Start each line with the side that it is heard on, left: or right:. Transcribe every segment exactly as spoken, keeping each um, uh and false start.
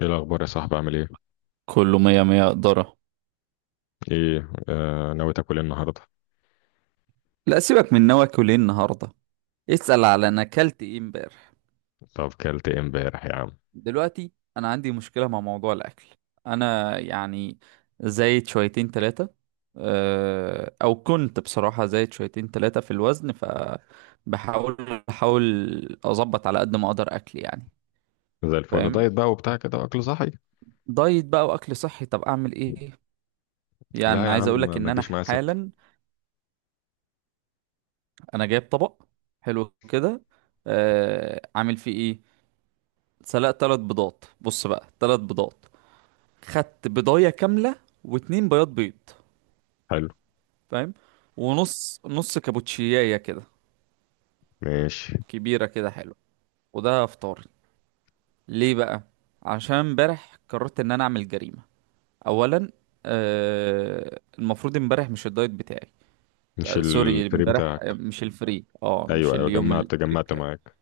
left: ايه الاخبار يا صاحبي، عامل ايه؟
right: كله مية مية قدرة.
left: ايه، آه ناوي تاكل ايه النهارده؟
right: لا سيبك من نواكل ايه النهارده، اسأل على انا اكلت ايه امبارح.
left: طب كلت ايه امبارح يا عم؟
right: دلوقتي انا عندي مشكلة مع موضوع الاكل. انا يعني زايد شويتين تلاتة. أه، او كنت بصراحة زايد شويتين تلاتة في الوزن، فبحاول بحاول اظبط على قد ما اقدر اكل يعني.
left: زي الفل،
right: فاهم.
left: دايت بقى وبتاع كده، اكل صحي.
right: دايت بقى واكل صحي، طب اعمل ايه؟
left: لا
right: يعني
left: يا
right: عايز
left: عم،
right: اقولك ان
left: ما
right: انا
left: تجيش معايا سكه.
right: حالا انا جايب طبق حلو كده. أه، عامل فيه ايه؟ سلقت تلات بيضات، بص بقى، تلات بيضات، خدت بيضاية كاملة واتنين بياض بيض،
left: حلو.
right: فاهم؟ ونص نص كابوتشياية كده
left: ماشي.
right: كبيرة كده، حلو. وده فطاري. ليه بقى؟ عشان امبارح قررت ان انا اعمل جريمة. اولا آه، المفروض امبارح مش الدايت بتاعي.
left: مش
right: تا- سوري
left: الفري
right: امبارح، آه،
left: بتاعك؟
right: مش الفري، اه مش
left: ايوه ايوه،
right: اليوم
left: جمعت
right: الفري
left: جمعت
right: بتاعي.
left: معاك.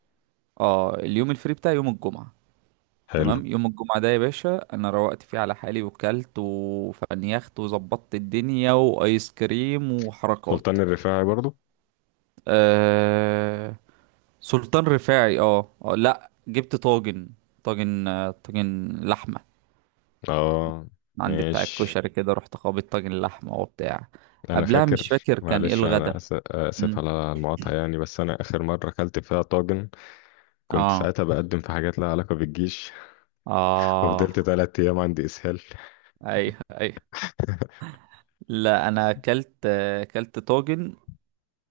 right: اه، اليوم الفري بتاعي يوم الجمعة.
left: حلو.
right: تمام، يوم الجمعة ده يا باشا أنا روقت فيه على حالي، وكلت وفنيخت وظبطت الدنيا، وآيس كريم وحركات.
left: سلطان الرفاعي برضو؟
right: أه... سلطان رفاعي، اه، آه، لأ جبت طاجن. طاجن، آه، طاجن لحمة.
left: اه.
right: عند بتاع
left: ماشي.
right: الكشري كده، رحت خابط طاجن لحمة وبتاع.
left: انا
right: قبلها
left: فاكر،
right: مش فاكر كان ايه
left: معلش انا
right: الغدا.
left: آس- اسف
right: مم.
left: على المقاطعه يعني، بس انا اخر مره اكلت فيها طاجن كنت
right: اه،
left: ساعتها بقدم في حاجات لها علاقه بالجيش
right: اه،
left: ففضلت ثلاث ايام عندي اسهال.
right: ايوه ايوه، لا انا اكلت، اكلت طاجن.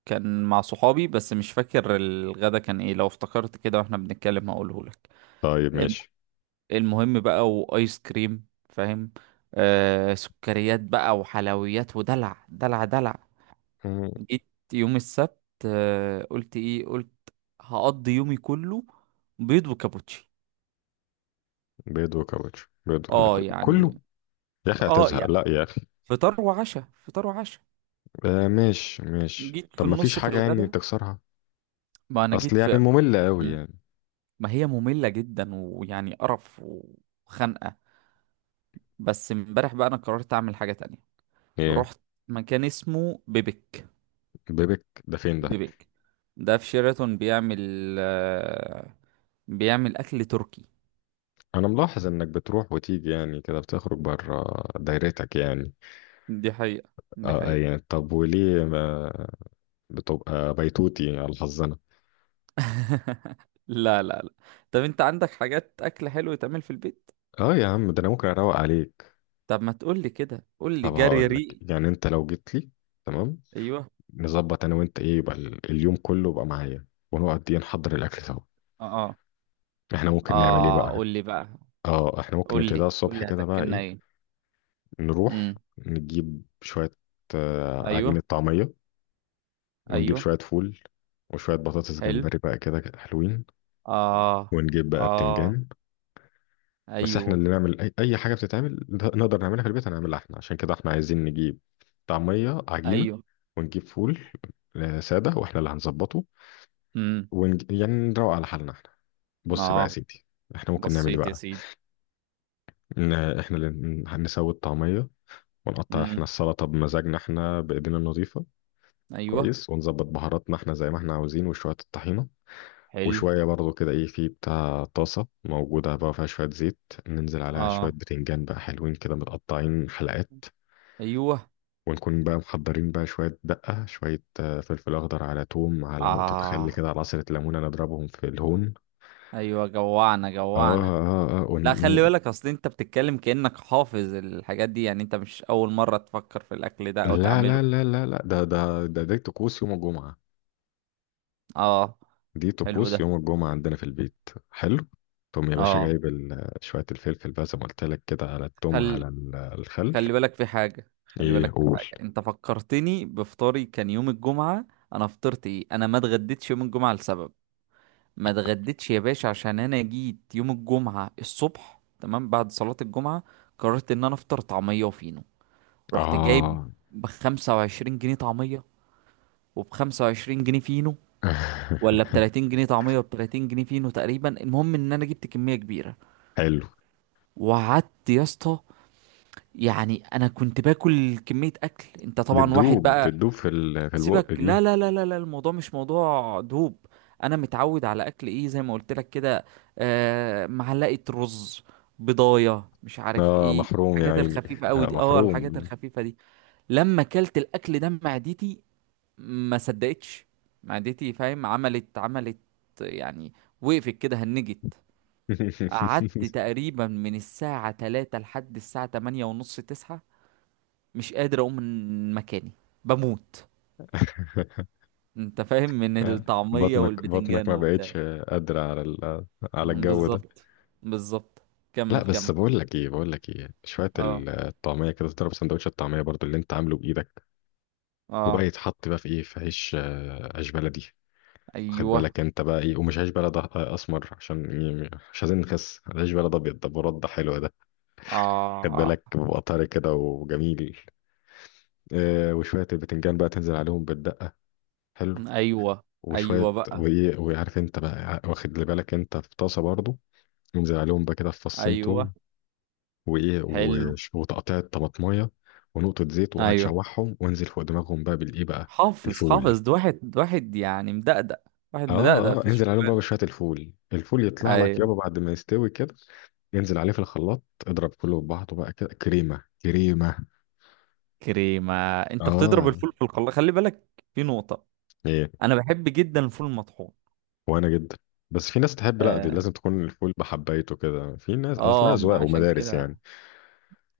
right: كان مع صحابي، بس مش فاكر الغدا كان ايه، لو افتكرت كده واحنا بنتكلم هقوله لك.
left: طيب
right: الم-
left: ماشي.
right: المهم بقى، وايس كريم، فاهم، آه سكريات بقى وحلويات ودلع دلع دلع. جيت يوم السبت، آه، قلت ايه؟ قلت هقضي يومي كله بيض وكابوتشي.
left: بيض وكاوتش، بيض اللي
right: اه
left: كل- كله.
right: يعني،
left: يا اخي
right: اه
left: هتزهق،
right: يعني
left: لا يا اخي.
right: فطار وعشاء، فطار وعشاء.
left: آه ماشي ماشي،
right: جيت في
left: طب ما فيش
right: النص في
left: حاجة يعني
right: الغدا،
left: تكسرها؟
right: ما انا
left: اصل
right: جيت
left: يعني
right: في،
left: مملة قوي يعني.
right: ما هي مملة جدا ويعني قرف وخنقة. بس امبارح بقى انا قررت اعمل حاجة تانية.
left: ايه؟
right: رحت مكان اسمه بيبك.
left: بيبك ده فين ده؟
right: بيبك ده في شيراتون، بيعمل، آه، بيعمل اكل تركي.
left: انا ملاحظ انك بتروح وتيجي يعني كده، بتخرج بره دايرتك يعني.
right: دي حقيقة دي
left: اه آه،
right: حقيقة.
left: يعني طب وليه ما بتبقى بيتوتي على حظنا؟
right: لا لا لا. طب انت عندك حاجات اكل حلو يتعمل في البيت؟
left: اه يا عم، ده انا ممكن اروق عليك.
right: طب ما تقول لي كده، قول لي
left: طب
right: جري
left: هقول لك،
right: ريق.
left: يعني انت لو جيت لي تمام،
right: ايوه،
left: نظبط انا وانت ايه، يبقى ال- اليوم كله يبقى معايا، ونقعد دي نحضر الاكل سوا.
right: اه،
left: احنا
right: اه،
left: ممكن نعمل ايه
right: آه،
left: بقى؟
right: قول لي بقى.
left: اه احنا ممكن
right: قول
left: نبتديها
right: لي قول
left: الصبح
right: لي
left: كده بقى،
right: هتاكلنا
left: ايه،
right: ايه؟
left: نروح
right: امم،
left: نجيب شوية آه،
right: ايوه،
left: عجينة طعمية، ونجيب
right: ايوه،
left: شوية فول، وشوية بطاطس
right: حلو،
left: جمبري بقى كده حلوين،
right: اه،
left: ونجيب بقى
right: اه،
left: بتنجان. بس احنا
right: ايوه،
left: اللي نعمل اي, أي حاجة بتتعمل ده- نقدر نعملها في البيت هنعملها احنا، عشان كده احنا عايزين نجيب طعمية عجينة،
right: ايوه،
left: ونجيب فول آه، سادة، واحنا اللي هنظبطه.
right: امم،
left: ونج... يعني نروق على حالنا احنا. بص بقى يا
right: اه،
left: سيدي. احنا ممكن نعمل ايه
right: بسيط يا
left: بقى؟
right: سيدي.
left: إن احنا اللي نسوي الطعمية، ونقطع احنا
right: امم،
left: السلطة بمزاجنا احنا بإيدينا النظيفة.
right: ايوه،
left: كويس، ونظبط بهاراتنا احنا زي ما احنا عاوزين، وشوية الطحينة،
right: حلو،
left: وشوية برضو كده ايه، في بتاع طاسة موجودة بقى فيها شوية زيت، ننزل عليها شوية
right: اه،
left: بتنجان بقى حلوين كده متقطعين حلقات،
right: ايوه،
left: ونكون بقى محضرين بقى شوية دقة، شوية آه، فلفل أخضر، على توم، على نقطة خل
right: اه،
left: كده، على عصرة ليمونة، نضربهم في الهون.
right: ايوه جوعنا
left: اه
right: جوعنا.
left: اه اه
right: لا
left: وني...
right: خلي بالك، اصل انت بتتكلم كأنك حافظ الحاجات دي، يعني انت مش اول مرة تفكر في الاكل ده او
left: لا
right: تعمله.
left: لا لا لا لا، ده ده ده ده طقوس يوم الجمعة.
right: اه،
left: دي
right: حلو
left: طقوس
right: ده،
left: يوم الجمعة عندنا في البيت. حلو. تقوم يا باشا
right: اه.
left: جايب ال- شوية الفلفل بقى، زي ما قلت لك كده، على التوم،
right: خل...
left: على ال- الخل.
right: خلي بالك في حاجة، خلي
left: ايه
right: بالك في
left: قول.
right: حاجة، انت فكرتني بفطاري كان يوم الجمعة. انا فطرت ايه؟ انا ما اتغديتش يوم الجمعة لسبب. ما اتغديتش يا باشا عشان انا جيت يوم الجمعة الصبح، تمام، بعد صلاة الجمعة قررت ان انا افطر طعمية وفينو. رحت جايب
left: اه
right: بخمسة وعشرين جنيه طعمية وبخمسة وعشرين جنيه فينو، ولا بتلاتين جنيه طعمية وبتلاتين جنيه فينو تقريبا. المهم ان انا جبت كمية كبيرة،
left: حلو.
right: وقعدت يا اسطى. يعني انا كنت باكل كمية اكل، انت طبعا واحد
left: بتدوب
right: بقى،
left: بتدوب في ال... في البق
right: سيبك. لا
left: دي.
right: لا لا لا لا، الموضوع مش موضوع دوب، انا متعود على اكل ايه زي ما قلت لك كده، آه معلقه رز، بضايه، مش عارف
left: اه
right: ايه
left: محروم يا
right: الحاجات، والله
left: عيني،
right: الخفيفه قوي
left: آه
right: دي، اه الحاجات
left: محروم.
right: الخفيفه دي. لما كلت الاكل ده معدتي ما صدقتش. معدتي فاهم، عملت عملت يعني، وقفت كده هنجت. قعدت تقريبا من الساعه تلاتة لحد الساعه تمانية ونص تسعة، مش قادر اقوم من مكاني، بموت، انت فاهم، من الطعمية
left: بطنك بطنك
right: والبتنجان
left: ما
right: وبتاع.
left: بقتش قادرة على ال... على الجو ده.
right: بالظبط، بالظبط.
left: لا
right: كمل
left: بس
right: كمل.
left: بقول لك ايه، بقول لك ايه، شوية
right: اه،
left: الطعمية كده تضرب سندوتش الطعمية برضو اللي انت عامله بإيدك. وبقى
right: اه،
left: يتحط بقى في ايه، في عيش آه، عيش بلدي. واخد
right: ايوه،
left: بالك انت بقى ايه، ومش عيش بلد أه- اسمر، عشان إيه، مش عايزين نخس، عيش بلد ابيض ده برد ده حلو ده. خد
right: اه،
left: بالك بيبقى طري كده وجميل. آه وشويه البتنجان بقى تنزل عليهم بالدقه. حلو.
right: ايوه، ايوه
left: وشويه
right: بقى،
left: وايه، وعارف انت بقى ع- واخد لي بالك انت في طاسه برضو. ينزل عليهم بقى كده في فصين توم،
right: ايوه،
left: وايه
right: حلو،
left: وش- وتقطيع طماطميه، ونقطه زيت،
right: ايوه،
left: وهتشوحهم وانزل فوق دماغهم بقى بالايه بقى.
right: حافظ
left: الفول.
right: حافظ. ده واحد ده واحد يعني مدقدق، واحد مدقدق
left: اه اه،
right: في
left: انزل عليهم بقى
right: الشغلانة.
left: بشوية الفول، الفول يطلع لك
right: ايوه،
left: يابا بعد ما يستوي كده، انزل عليه في الخلاط اضرب كله في بعضه بقى كده، كريمة كريمة.
right: كريمة. انت بتضرب
left: اه.
right: الفول في الخلاط؟ خلي بالك، في نقطة،
left: ايه؟
right: انا بحب جدا الفول المطحون.
left: وانا جدا. بس في ناس تحب، لا دي
right: اه،
left: لازم تكون الفول بحبايته كده، في ناس اصلا
right: اه، ما
left: اذواق
right: عشان
left: ومدارس
right: كده،
left: يعني.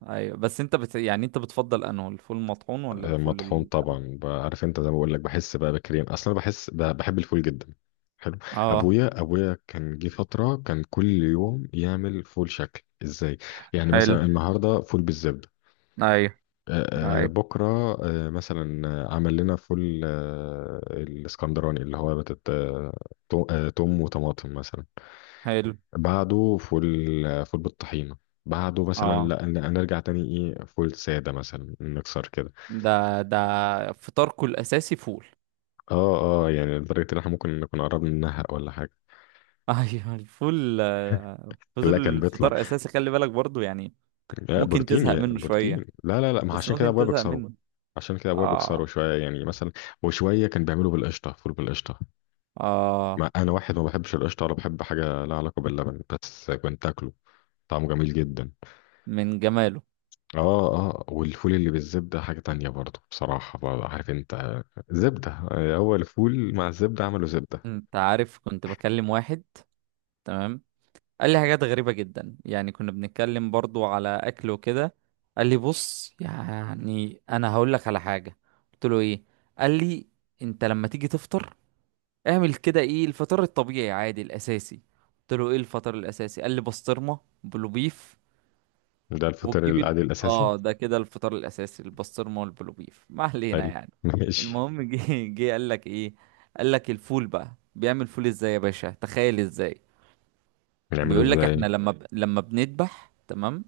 right: ايوه. بس انت بت... يعني انت بتفضل انه الفول المطحون ولا
left: آه، مطحون
right: الفول؟
left: طبعا بقى، عارف انت زي ما بقول لك بحس بقى بكريم اصلا، بحس ب- بحب الفول جدا. حلو.
right: اه،
left: ابويا ابويا كان جه فترة كان كل يوم يعمل فول، شكل ازاي. يعني
right: حلو،
left: مثلا النهارده فول بالزبدة،
right: ايوه،
left: آه، آه،
right: ايوه،
left: بكرة آه، مثلا آه، عمل لنا فول آه، الاسكندراني اللي هو بتت... آه، تو- آه، توم وطماطم مثلا.
right: حلو،
left: بعده فول آه، فول بالطحينة. بعده مثلا
right: اه.
left: لا ن- نرجع تاني، ايه، فول سادة مثلا، نكسر كده.
right: ده ده فطاركو الاساسي فول.
left: اه اه يعني لدرجة ان احنا ممكن نكون قربنا ننهق ولا حاجة.
right: ايوه الفول، آه،
left: لا كان
right: فضل
left: بيطلع
right: فطار اساسي، خلي بالك برضو يعني.
left: آه،
right: ممكن
left: بروتين
right: تزهق
left: يا
right: منه شوية،
left: بروتين. لا لا لا، ما
right: بس
left: عشان كده
right: ممكن
left: ابويا
right: تزهق
left: بيكسره.
right: منه.
left: عشان كده ابويا بيكسره
right: اه،
left: شوية يعني مثلا، وشوية كان بيعمله بالقشطة، فول بالقشطة.
right: اه،
left: ما انا واحد ما بحبش القشطه ولا بحب حاجه لها علاقه باللبن، بس كنت اكله، طعمه جميل جدا.
right: من جماله.
left: اه اه، والفول اللي بالزبده حاجه تانية برضه، بصراحه برضه، عارف انت، زبده، هو الفول مع الزبده عملوا زبده.
right: انت عارف كنت بكلم واحد، تمام، قال لي حاجات غريبة جدا. يعني كنا بنتكلم برضو على أكل وكده، قال لي بص يعني أنا هقول لك على حاجة. قلت له إيه؟ قال لي أنت لما تيجي تفطر اعمل كده. إيه الفطار الطبيعي عادي الأساسي؟ قلت له إيه الفطار الأساسي؟ قال لي بسطرمة بلو بيف.
left: ده الفطير
right: وتجيب ال...
left: العادي الاساسي.
right: آه ده كده الفطار الأساسي، البسطرمة والبلو بيف. ما علينا
left: حلو
right: يعني.
left: ماشي.
right: المهم جه، جه قال لك إيه؟ قال لك الفول، بقى بيعمل فول إزاي يا باشا تخيل؟ إزاي؟
left: بنعمله
right: بيقول لك
left: ازاي؟
right: احنا لما ب... لما بنذبح، تمام،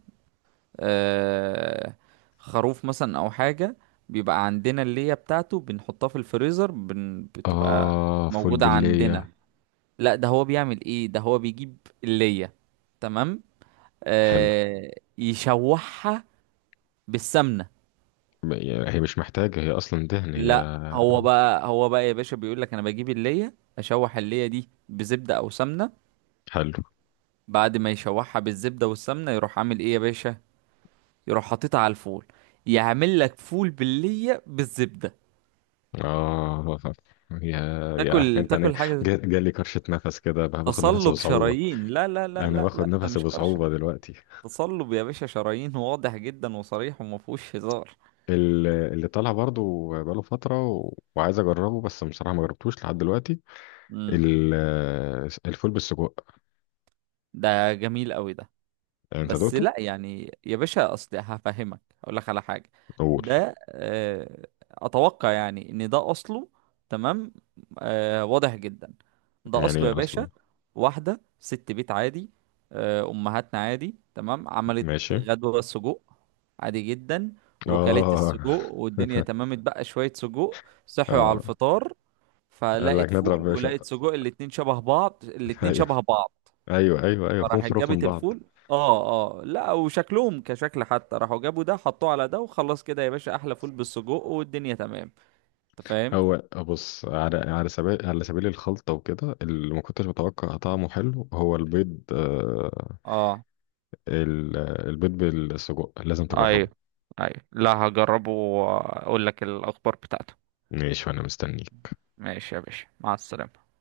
right: آه... خروف مثلا او حاجه، بيبقى عندنا الليه بتاعته بنحطها في الفريزر، بن... بتبقى
left: اه فول
right: موجوده عندنا.
left: بالليه.
right: لا ده هو بيعمل ايه، ده هو بيجيب الليه، تمام،
left: حلو
right: آه... يشوحها بالسمنه.
left: ب- يعني هي مش محتاجه، هي اصلا دهن هي.
right: لا هو بقى، هو بقى يا باشا بيقول لك انا بجيب الليه، اشوح الليه دي بزبده او سمنه.
left: حلو.
right: بعد ما يشوحها بالزبده والسمنه يروح عامل ايه يا باشا؟ يروح حاططها على الفول، يعمل لك فول بالليه بالزبده.
left: اه يا يا عارف
right: تاكل
left: انت، انا
right: تاكل حاجه زي-
left: جا- جالي كرشه، نفس كده، باخد نفس
right: تصلب
left: بصعوبه.
right: شرايين. لا لا لا
left: انا
right: لا
left: باخد
right: لا، ده
left: نفسي
right: مش قرشه،
left: بصعوبه دلوقتي.
right: تصلب يا باشا شرايين، واضح جدا وصريح وما فيهوش هزار.
left: ال- اللي طالع برضو بقاله فتره، و... وعايز اجربه بس بصراحه ما جربتوش لحد دلوقتي،
right: امم،
left: ال... الفول بالسجق.
right: ده جميل قوي ده.
left: انت
right: بس
left: دوقته؟
right: لا يعني يا باشا، اصل هفهمك اقول لك على حاجه.
left: قول.
right: ده آه، اتوقع يعني ان ده اصله، تمام، آه، واضح جدا. ده
left: يعني
right: اصله يا
left: ايه
right: باشا
left: اصله؟
right: واحده ست بيت عادي، آه، امهاتنا عادي تمام عملت
left: ماشي.
right: غدوه سجق، عادي جدا، وكلت السجق
left: اه
right: والدنيا تمام، اتبقى شويه سجق. صحوا على
left: اه
right: الفطار،
left: قال
right: فلقت
left: لك نضرب يا
right: فول
left: باشا؟
right: ولقت سجق، الاتنين شبه بعض، الاتنين
left: ايوه
right: شبه بعض،
left: ايوه ايوه ايوه فيهم
right: فراحت
left: حروف من
right: جابت
left: بعض.
right: الفول. اه، اه، لا وشكلهم كشكل حتى، راحوا جابوا ده حطوه على ده وخلاص كده يا باشا، احلى فول بالسجق والدنيا تمام، انت فاهم.
left: هو بص، على على سبيل على سبيل الخلطه وكده، اللي ما كنتش متوقع طعمه حلو هو البيض آه،
right: اه،
left: ال- البيض بالسجق لازم تجربه.
right: ايوه، ايوه، لا هجربه واقول لك الاخبار بتاعته.
left: ماشي وانا مستنيك.
right: ماشي يا باشا، مع السلامة.